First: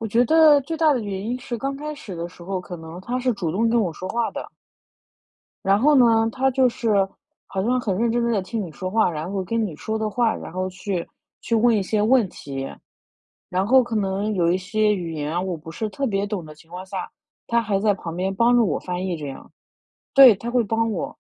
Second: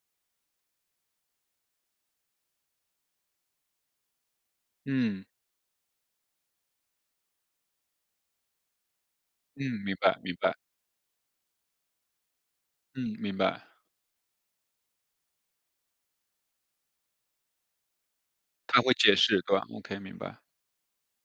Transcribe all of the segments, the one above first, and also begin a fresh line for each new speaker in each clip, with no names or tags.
我觉得最大的原因是，刚开始的时候可能他是主动跟我说话的。
嗯。
然后呢，他就是好像很认真地在听你说话，然后
嗯，
跟你
明
说的
白，明
话，然
白。
后去去问一些问题。
嗯，明
然
白。
后可能有一些语言啊，我不是特别懂的情况下，他还在旁边帮助我
他会
翻
解
译这
释，
样。
对吧？Okay，明
对，
白。
他会帮我，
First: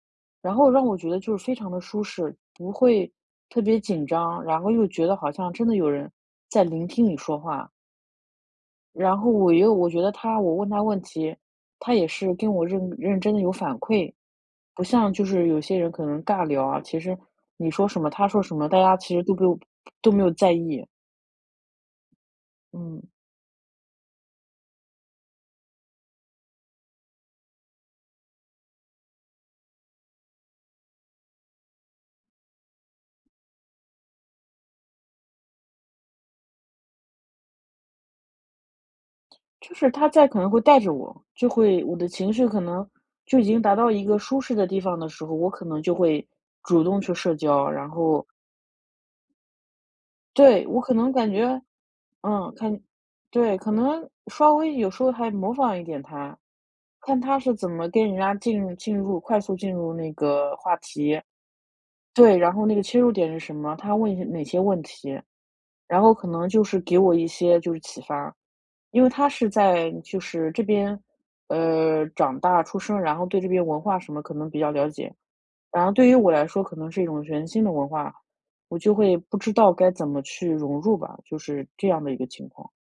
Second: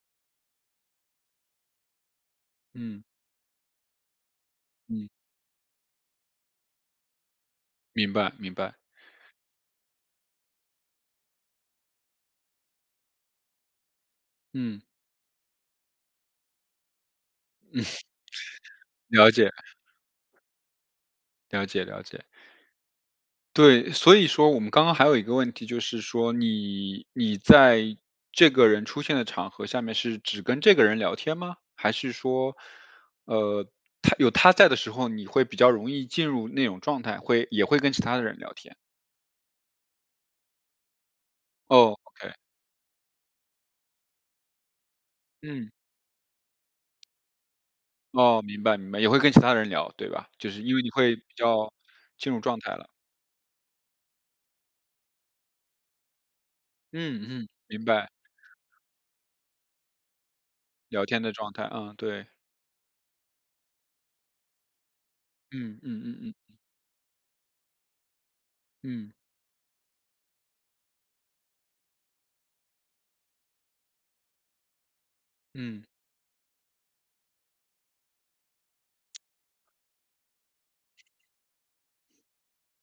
然后让我觉得就非常的舒适，不
嗯。
会特别紧张，然后又觉
嗯。
得好像真的有人在聆听你说话。
明白，明白。
然后我又我觉得他我问他问题，他也是跟我认认真地有反馈。
嗯。
不像就是有些人可能尬聊啊，其实你说什 么他说什么，大家其实
了
都没
解。
有都没有在意。
了解，了解。
嗯。
对，所以说我们刚刚还有一个问题，就是说你你在这个人出现的场合下面是只跟这个人聊天吗？还是说，呃，他有他在的时候，你会比较容易进入那种状态，会也会跟其他的人聊天。
就是他在可能会带着我，就会
哦
我的
，okay。
情绪可能就已经达到一个舒适的地方的时候，我可
嗯。
能就会主动去社交，然后
哦，明白，明白，也会跟其他人聊，对吧？就是
对，
因
我
为你
可能
会比
感觉
较进入
嗯，
状态
看
了。
对，可能稍微有时候还模仿一点他，看
嗯，
他
嗯，
是怎
明
么跟
白。
人家进入进入快速进入那个话
聊
题。
天的状态，嗯，对。
对，然后那个切入点是什么，他问一些哪些问题，
嗯，嗯
然后
嗯
可
嗯。
能就是给我一些就是启发。因为
嗯。
他是在就是这边，呃，长大出生，然后对这边文化什么可能比较了解。
嗯。
然后对于我来说可能是一种全新的文化，我就会不知道该怎么去融入吧，就是这样的一个情况。